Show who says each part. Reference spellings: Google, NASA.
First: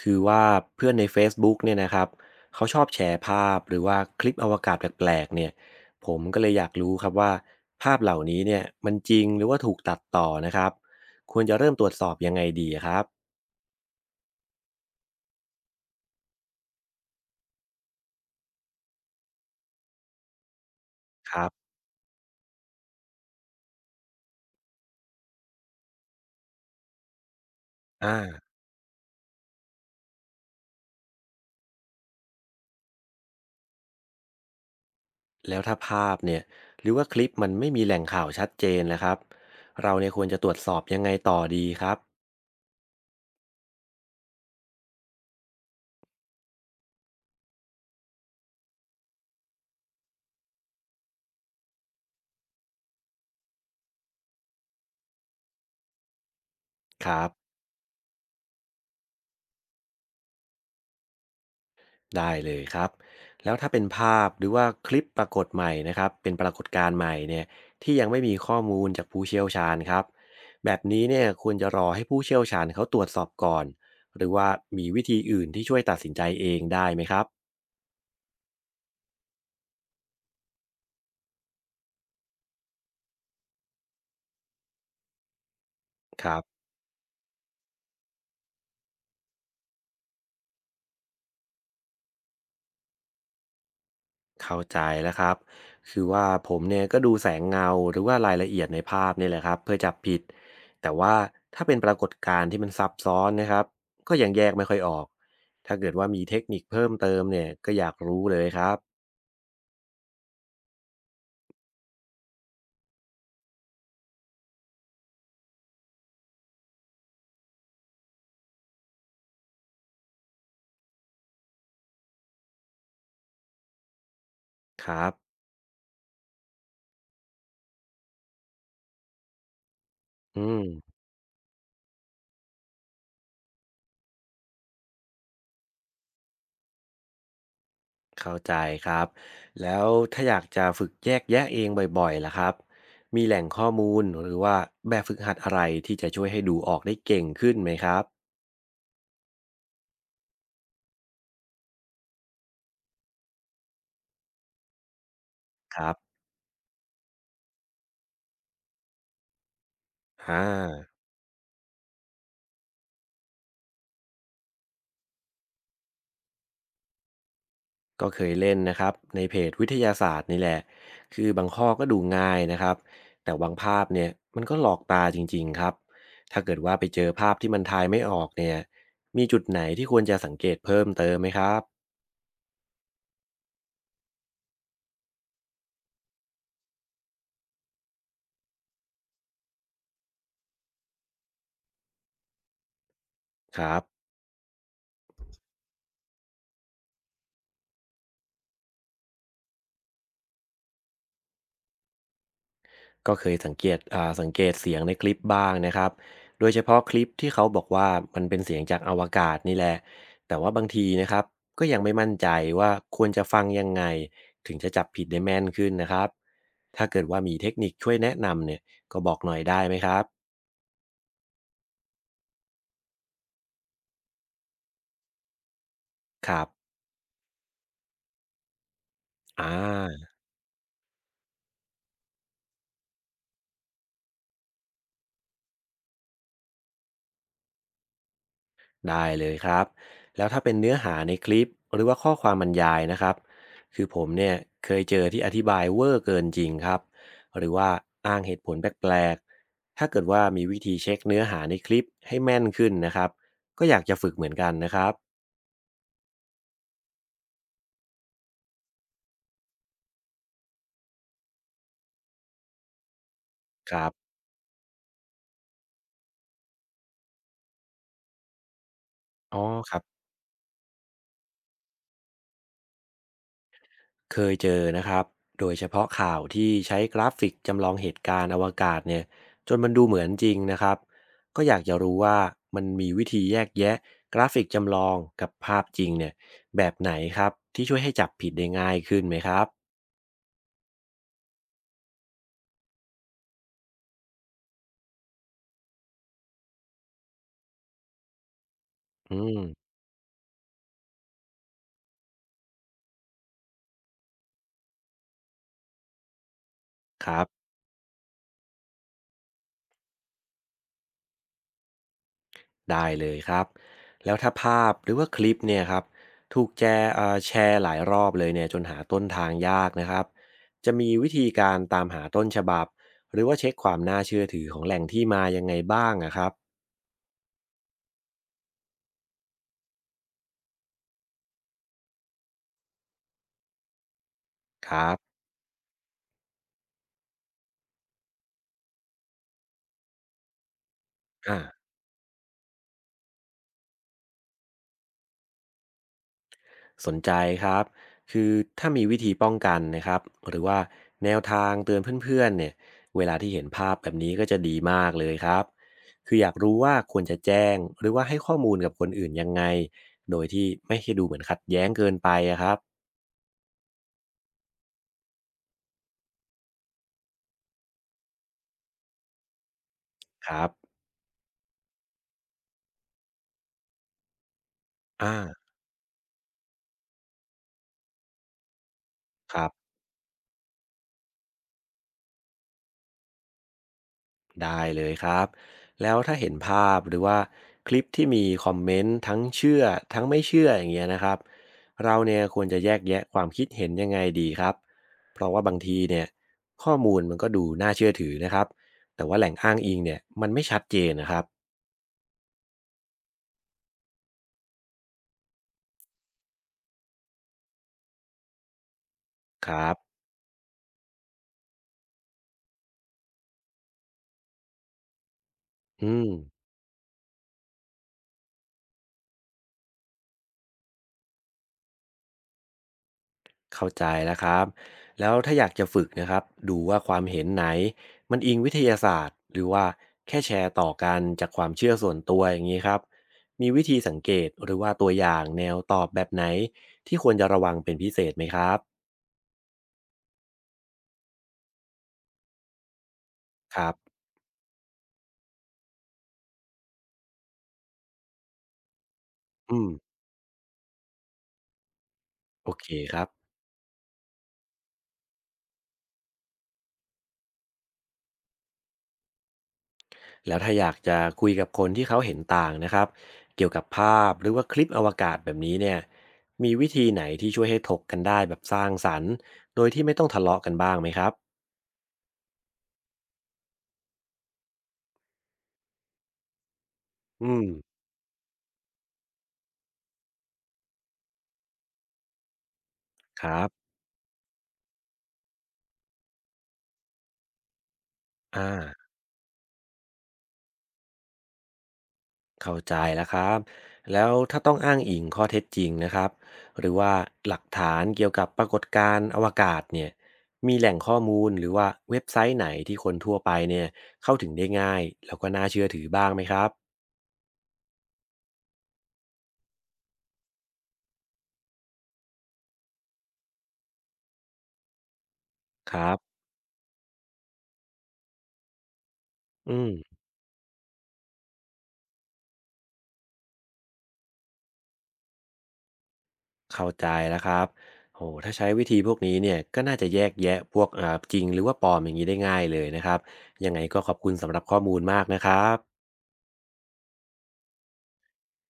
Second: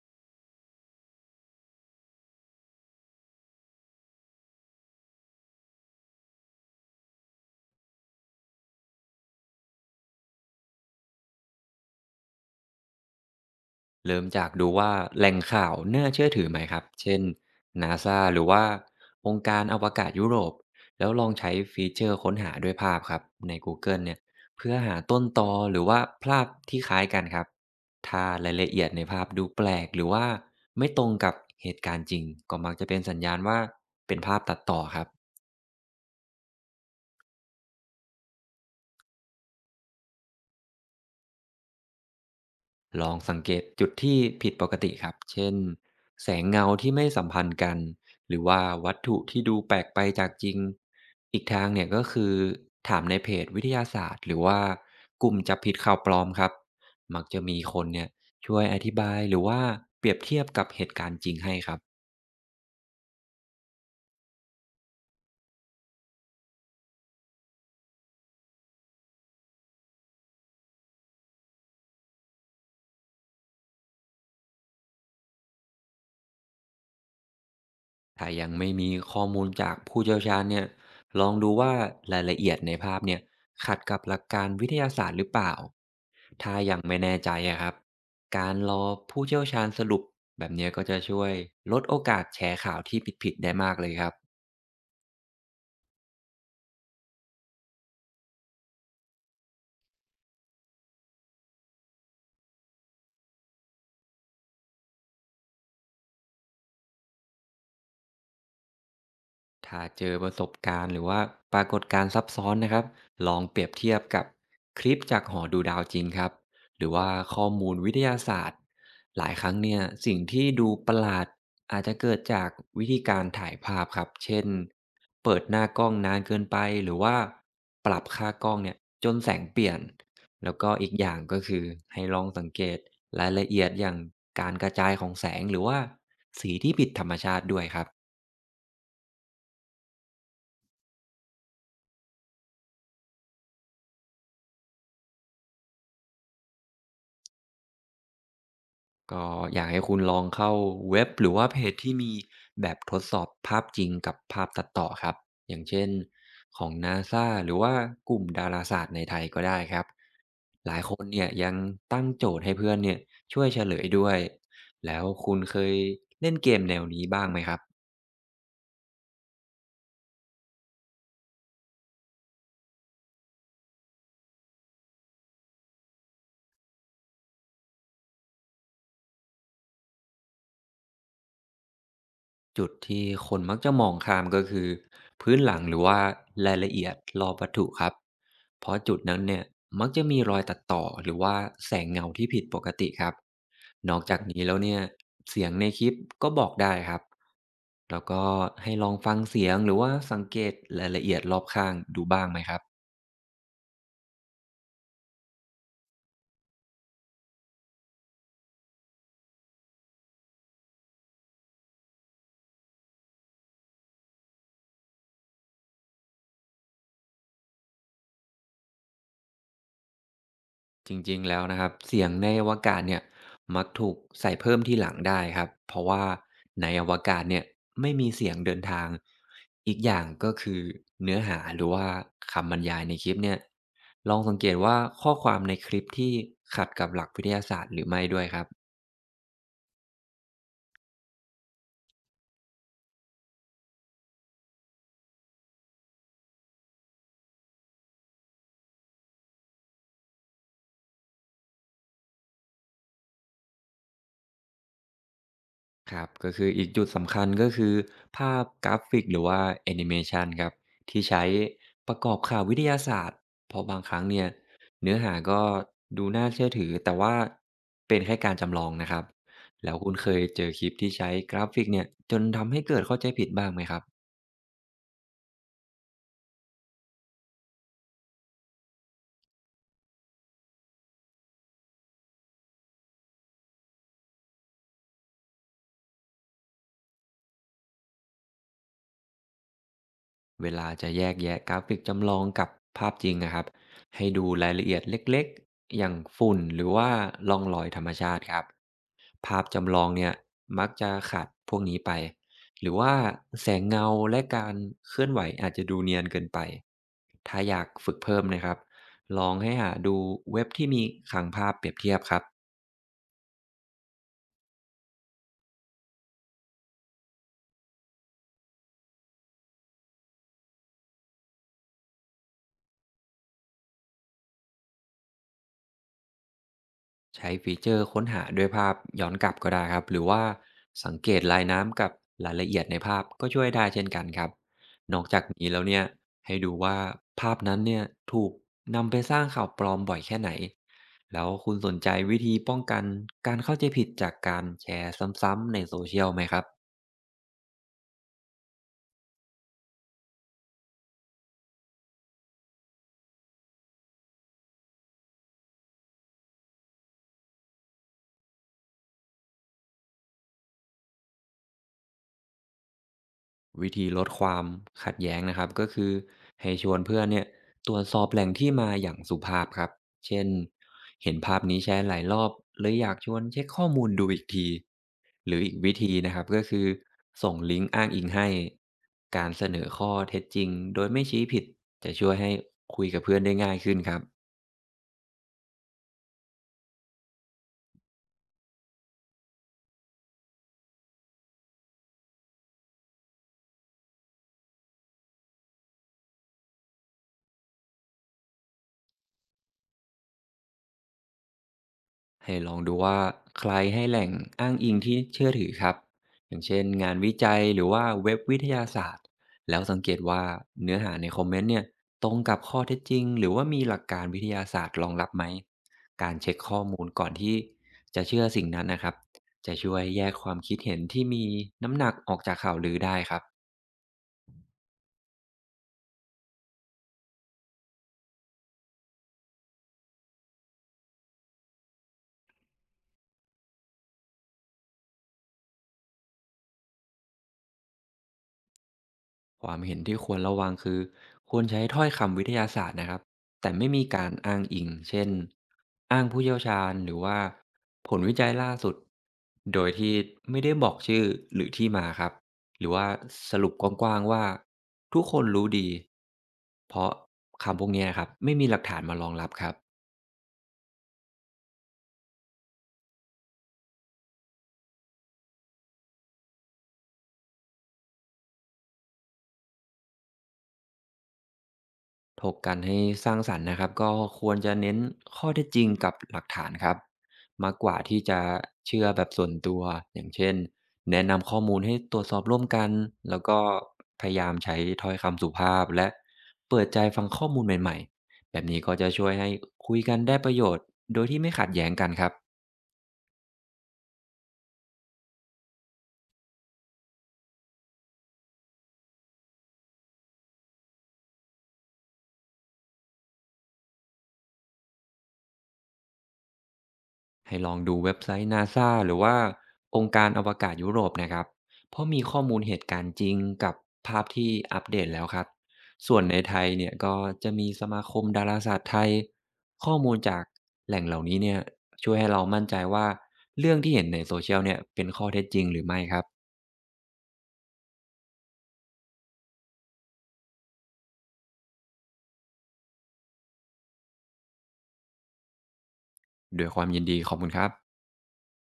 Speaker 1: คือว่าเพื่อนใน Facebook เนี่ยนะครับเขาชอบแชร์ภาพหรือว่าคลิปอวกาศแปลกๆเนี่ยผมก็เลยอยากรู้ครับว่าภาพเหล่านี้เนี่ยมันจริงหรือว่าถูกตัดต่อนะครับควรจะเริ่มตรวจสอบยังไงดีครับ
Speaker 2: เริ่มจากดูว่าแหล่งข่าวน่าเชื่อถือไหมครับเช่น NASA หรือว่าองค์การอวกาศยุโรปแล้วลอง
Speaker 1: ครั
Speaker 2: ใช้
Speaker 1: บ
Speaker 2: ฟีเจอร์ค้นหาด้วยภาพครับใน Google เกิลเนี่ยเพื่อหาต้นตอหรือว่าภาพที่คล้ายกันครับ
Speaker 1: อ่
Speaker 2: ถ้า
Speaker 1: า
Speaker 2: รายละเอียดในภาพดูแปลกหรือว่าไม่ตรงกับเหตุการณ์จริงก็มักจะเป็นสัญญาณว่าเป็นภาพตัดต่อครับ
Speaker 1: แล้วถ้าภาพเนี่ยหรือว่าคลิปมันไม่มีแหล่งข่าวชัดเจนนะครับเราเนี่ยควรจะตรวจสอบยังไงต่อดีครับ
Speaker 2: ลองสังเกตจุดที่ผิดปกติครับ เช่นแสงเงาที่ไม่สัมพันธ์กัน หรือว่าวัตถุที่ดูแปลกไปจากจริง อีกทางเนี่ยก็คือถามในเพจวิทยาศาสตร์หรือว่ากลุ่มจับผิดข่าวปลอมครับ
Speaker 1: ค
Speaker 2: มั
Speaker 1: รั
Speaker 2: ก
Speaker 1: บ
Speaker 2: จะมีคนเนี่ยช่วยอธิบายหรือว่าเปรียบเทียบกับเหตุการณ์จริงให้ครับ
Speaker 1: ได้เลยครับแล้วถ้าเป็นภาพหรือว่าคลิปปรากฏใหม่นะครับเป็นปรากฏการณ์ใหม่เนี่ยที่ยังไม่มีข้อมูลจากผู้เชี่ยวชาญครับแบบนี้เนี่ยควรจะรอให้ผู้เชี่ยวชาญเขาตรวจสอบก่อนหรือว่ามีวิธีอื่นที่ช่วยตัดสินใจเองได้ไหมครับ
Speaker 2: ถ้ายังไม่มีข้อมูลจากผู้เชี่ยวชาญเนี่ยลองดูว่ารายละเอียดในภาพเนี่ยขัดกับหลักการวิทยาศาสตร์หรือเปล่า
Speaker 1: ครับ
Speaker 2: ถ้ายังไม่แน่ใจอะครับ การรอผู้เชี่ยวชาญสรุปแบบเนี้ยก็จะช่วยลดโอกาสแชร์ข่าวที่ผิดๆได้มากเลยครับ
Speaker 1: เข้าใจแล้วครับคือว่าผมเนี่ยก็ดูแสงเงาหรือว่ารายละเอียดในภาพนี่แหละครับเพื่อจับผิดแต่ว่าถ้าเป็นปรากฏการณ์ที่มันซับซ้อนนะครับก็ยังแยกไม่ค่อยออกถ้าเกิดว่ามีเทคนิคเพิ่มเติมเนี่ยก็อยากรู้เลยครับ
Speaker 2: ถ้าเจอประสบการณ์หรือว่าปรากฏการณ์ซับซ้อนนะครับลองเปรียบเทียบกับคลิปจากหอดูดาวจริงครับหรือว่าข้อมูลวิทยาศาสตร์หลายครั้งเนี่ยสิ่งที่ดูประหลาดอาจจะเกิดจากวิธีการถ่ายภาพครับเช่น
Speaker 1: ครับ
Speaker 2: เปิดหน้ากล้องนานเกินไปหรือว่าปรับค่ากล้องเนี่ยจนแสงเปลี่ยน
Speaker 1: อื
Speaker 2: แล้ว
Speaker 1: ม
Speaker 2: ก็อีกอย่างก็คือให้ลองสังเกตรายละเอียดอย่างการกระจายของแสงหรือว่าสีที่ผิดธรรมชาติด้วยครับ
Speaker 1: เข้าใจครับแล้วถ้าอยากจะฝึกแยกแยะเองบ่อยๆล่ะครับมีแหล่งข้อมูลหรือว่าแบบฝึกหัดอะไรที่จะช่วยให้ดูออกได้เก่งขึ้นไหมครับ
Speaker 2: ก็อยากให้คุณลองเข้าเว็บหรือว่าเพจที่มีแบบทดสอบภาพจริงกับภาพตัดต่อครับอย่าง
Speaker 1: ค
Speaker 2: เช่น
Speaker 1: รับ
Speaker 2: ของ NASA หรือว่ากลุ่มดาราศาสตร์ในไทยก็ได้ครับ
Speaker 1: อ่า
Speaker 2: หลายคนเนี่ยยังตั้งโจทย์ให้เพื่อนเนี่ยช่วยเฉลยด้วยแล้วคุณเคยเล่นเกมแนวนี้บ้างไหมครับ
Speaker 1: ก็เคยเล่นนะครับในเพจวิทยาศาสตร์นี่แหละคือบางข้อก็ดูง่ายนะครับแต่บางภาพเนี่ยมันก็หลอกตาจริงๆครับถ้าเกิดว่าไปเจอภาพที่มันทายไม่ออกเนี่ยมีจุดไหนที่ควรจะสังเกตเพิ่มเติมไหมครับ
Speaker 2: จุดที่คนมักจะมองข้ามก็คือพื้นหลังหรือว่ารายละเอียดรอบวัตถุครับเพราะจุดนั้นเนี่ยมักจะมีรอยตัดต่อหรือว่าแสงเงาที่ผิดปกติครับ
Speaker 1: ครับ
Speaker 2: นอกจากนี้แล้วเนี่ยเสียงในคลิปก็บอกได้ครับแล้วก็ให้ลองฟังเสียงหรือว่าสังเกตรายละเอียดรอบข้างดูบ้างไหมครับ
Speaker 1: ก็เคยสังเกตสังเกตเสียงในคลิปบ้างนะครับโดยเฉพาะคลิปที่เขาบอกว่ามันเป็นเสียงจากอวกาศนี่แหละ แต่ว่าบางทีนะครับก็ยังไม่มั่นใจว่าควรจะฟังยังไงถึงจะจับผิดได้แม่นขึ้นนะครับถ้าเกิดว่ามีเทคนิคช่วยแนะนำเนี่ยก็บอกหน่อยได้ไหมครับ
Speaker 2: จริงๆ แล้วนะครับเสียงในอวกาศเนี่ยมักถูกใส่เพิ่มที่หลังได้ครับเพราะว่า
Speaker 1: ครั
Speaker 2: ใน
Speaker 1: บ
Speaker 2: อวกาศเนี่ยไม่มีเสียงเดินทาง
Speaker 1: อ่
Speaker 2: อีกอย่าง
Speaker 1: า
Speaker 2: ก็คือเนื้อหาหรือว่าคำบรรยายในคลิปเนี่ยลองสังเกตว่าข้อความในคลิปที่ขัดกับหลักวิทยาศาสตร์หรือไม่ด้วยครับ
Speaker 1: ได้เลยครับแล้วถ้าเป็นเนื้อหาในคลิปหรือว่าข้อความบรรยายนะครับคือผมเนี่ยเคยเจอที่อธิบายเวอร์เกินจริงครับหรือว่าอ้างเหตุผลแปลกๆถ้าเกิดว่ามีวิธีเช็คเนื้อหาในคลิปให้แม่นขึ้นนะครับก็อยากจะฝึกเหมือนกันนะครับ
Speaker 2: ครับก็คืออีกจุดสำคัญก็คือภาพกราฟิกหรือว่าแอนิเมชันครับที่ใช้ประกอบข่าววิทยาศาสตร์เพราะ
Speaker 1: ค
Speaker 2: บาง
Speaker 1: รั
Speaker 2: ค
Speaker 1: บ
Speaker 2: รั้งเนี่ยเนื้อหาก็ดูน่าเชื่อถือแต่ว่าเป็นแค่การจำลองนะครับ
Speaker 1: อ๋อค
Speaker 2: แล้ว
Speaker 1: รั
Speaker 2: คุณ
Speaker 1: บ
Speaker 2: เคยเจอคลิปที่ใช้กราฟิกเนี่ยจนทำให้เกิดเข้าใจผิดบ้างไหมครับ
Speaker 1: เคยเจอนะครับโดยเฉพาะข่าวที่ใช้กราฟิกจำลองเหตุการณ์อวกาศเนี่ยจนมันดูเหมือนจริงนะครับ ก็อยากจะรู้ว่ามันมีวิธีแยกแยะกราฟิกจำลองกับภาพจริงเนี่ยแบบไหนครับที่ช่วยให้จับผิดได้ง่ายขึ้นไหมครับ
Speaker 2: เวลาจะแยกแยะกราฟิกจำลองกับภาพจริงนะครับให้ดูรายละเอียดเล็กๆอย่างฝุ่นหรือว่าร่องรอยธรรมชาติครับ
Speaker 1: อื
Speaker 2: ภา
Speaker 1: ม
Speaker 2: พจำลองเนี่ยมักจะขาดพวกนี้ไปหรือว่าแสงเงาและการเคลื่อนไหวอาจจะดูเนียนเกินไป
Speaker 1: ครับ
Speaker 2: ถ้าอยากฝึกเพิ่มนะครับลองให้หาดูเว็บที่มีขังภาพเปรียบเทียบครับ
Speaker 1: ได้เลยครับแล้วถ้าภาพหรือว่าคลิปเนี่ยครับถูกแชร์แชร์หลายรอบเลยเนี่ยจนหาต้นทางยากนะครับจะมีวิธีการตามหาต้นฉบับหรือว่าเช็คความน่าเชื่อถือของแหล่งที่มายังไงบ้างนะครับ
Speaker 2: ใช้ฟีเจอร์ค้นหาด้วยภาพย้อนกลับก็ได้ครับหรือว่าสังเกตลายน้ำกับรายละเอียดในภาพก็ช่วยได้เช่นกันครับ
Speaker 1: ครั
Speaker 2: น
Speaker 1: บ
Speaker 2: อกจากนี้แล้วเนี่ยให้ดูว่าภาพนั้นเนี่ยถูกนำไปสร้างข่าวปลอมบ่อยแค่ไหนแล้ว
Speaker 1: อ่า
Speaker 2: คุณสนใจวิธีป้องกันการเข้าใจผิดจากการแชร์ซ้ำๆในโซเชียลไหมครับ
Speaker 1: สนใจครับคือถ้ามีวิธีป้องกันนะครับหรือว่าแนวทางเตือนเพื่อนๆเนี่ยเวลาที่เห็นภาพแบบนี้ก็จะดีมากเลยครับ คืออยากรู้ว่าควรจะแจ้งหรือว่าให้ข้อมูลกับคนอื่นยังไง โดยที่ไม่ให้ดูเหมือนขัดแย้งเกินไปอะครับ
Speaker 2: วิธีลดความขัดแย้งนะครับก็คือให้ชวนเพื่อนเนี่ยตรวจสอบแหล่งที่มาอย่างสุภาพครับเช่น
Speaker 1: ครับ
Speaker 2: เห็นภาพนี้แชร์หลายรอบเลยอยากชวนเช็คข้อมูลดูอีกที
Speaker 1: อ่า
Speaker 2: หรืออีกวิธีนะครับก็คือส่งลิงก์อ้างอิงให้การ
Speaker 1: ค
Speaker 2: เส
Speaker 1: รับ
Speaker 2: นอข้อเท็จจริงโดยไม่ชี้ผิดจะช่วยให้คุยกับเพื่อนได้ง่ายขึ้นครับ
Speaker 1: ได้เลยครับแล้วถ้าเห็นภาพหรือว่าคลิปที่มีคอมเมนต์ทั้งเชื่อทั้งไม่เชื่ออย่างเงี้ยนะครับเราเนี่ยควรจะแยกแยะความคิดเห็นยังไงดีครับเพราะว่าบางทีเนี่ยข้อมูลมันก็ดูน่าเชื่อถือนะครับแต่ว่าแหล่งอ้างอิงเนี่ยมันไม่ชัดเจนนะครับ
Speaker 2: ให้ลองดูว่าใครให้แหล่งอ้างอิงที่เชื่อถือครับอย่างเช่นงานวิจัยหรือว่าเว็บวิทยาศาสตร์
Speaker 1: ค
Speaker 2: แล้ว
Speaker 1: รั
Speaker 2: สั
Speaker 1: บ
Speaker 2: งเกตว่าเนื้อหาในคอมเมนต์เนี่ยตรงกับข้อเท็จจริงหรือว่ามีหลักการวิทยาศาสตร์รองรับไหม
Speaker 1: อืม
Speaker 2: การเช็คข้อมูลก่อนที่จะเชื่อสิ่งนั้นนะครับจะช่วยแยกความคิดเห็นที่มีน้ำหนักออกจากข่าวลือได้ครับ
Speaker 1: เข้าใจแล้วครับแล้วถ้าอยากจะฝึกนะครับดูว่าความเห็นไหนมันอิงวิทยาศาสตร์หรือว่าแค่แชร์ต่อกันจากความเชื่อส่วนตัวอย่างนี้ครับมีวิธีสังเกตหรือว่าตัวอย่างแนวตอบแบบไหนที่ควรจะระวังเป็นพิเศษไหมครับ
Speaker 2: ความเห็นที่ควรระวังคือควรใช้ถ้อยคำวิทยาศาสตร์นะครับแต่
Speaker 1: ค
Speaker 2: ไม่
Speaker 1: รั
Speaker 2: มี
Speaker 1: บ
Speaker 2: การอ้างอิงเช่นอ้างผู้เชี่ยวชาญหรือว่าผลวิจัยล่าสุดโด
Speaker 1: อื
Speaker 2: ย
Speaker 1: ม
Speaker 2: ที่ไม่ได้บอกชื่อหรือที่มาครับ
Speaker 1: โอ
Speaker 2: ห
Speaker 1: เค
Speaker 2: รือว่า
Speaker 1: ครับ
Speaker 2: สรุปกว้างๆว่าทุกคนรู้ดีเพราะคำพวกเนี้ยครับไม่มีหลักฐานมารองรับครับ
Speaker 1: แล้วถ้าอยากจะคุยกับคนที่เขาเห็นต่างนะครับเกี่ยวกับภาพหรือว่าคลิปอวกาศแบบนี้เนี่ยมีวิธีไหนที่ช่วยให้ถกกันได้แบบสร้างสรรค์โดยที่ไม่ต้องทะเลาะกันบ้างไหมครับ
Speaker 2: ถกกันให้สร้างสรรค์นะครับก็ควรจะเน้นข้อเท็จจริงกับหลักฐานครับ
Speaker 1: อืม
Speaker 2: มากกว่าที่จะเชื่อแบบส่วนตัวอย่างเช่นแนะนำข้อมูลให้ตรวจสอบร่วมกันแล้ว
Speaker 1: ค
Speaker 2: ก็
Speaker 1: รับ
Speaker 2: พยายามใช้ถ้อยคำสุภาพและเปิดใจฟังข้อมูลใหม่ๆแบ
Speaker 1: อ่า
Speaker 2: บนี้ก็จะช่วยให้คุยกันได้ประโยชน์โดยที่ไม่ขัดแย้งกันครับ
Speaker 1: เข้าใจแล้วครับแล้วถ้าต้องอ้างอิงข้อเท็จจริงนะครับหรือว่าหลักฐานเกี่ยวกับปรากฏการณ์อวกาศเนี่ยมีแหล่งข้อมูลหรือว่าเว็บไซต์ไหนที่คนทั่วไปเนี่ยเข้าถึงได้ง่ายแล้วก็น่าเชื่อถือบ้างไหมครับ
Speaker 2: ให้ลองดูเว็บไซต์ NASA หรือว่าองค์การอวกาศยุโรปนะครับเพราะมีข้อมูลเหตุการณ์จริงกับภาพที่อัปเดตแล้วครับ
Speaker 1: ครั
Speaker 2: ส่วนใน
Speaker 1: บ
Speaker 2: ไทยเนี่ยก็จะมีสมาคมดาราศาสตร์ไทย
Speaker 1: อืม
Speaker 2: ข้อมูลจากแหล่งเหล่านี้เนี่ยช่วยให้เรามั่นใจว่าเรื่องที่เห็นในโซเชียลเนี่ยเป็นข้อเท็จจริงหรือไม่ครับ
Speaker 1: เข้าใจแล้วครับโหถ้าใช้วิธีพวกนี้เนี่ยก็น่าจะแยกแยะพวกอ่าจริงหรือว่าปลอมอย่างนี้ได้ง่ายเลยนะครับยังไงก็ขอบคุณสำหรับข้อมูลมากนะครับ
Speaker 2: ด้วยความยินดีขอบคุณครับ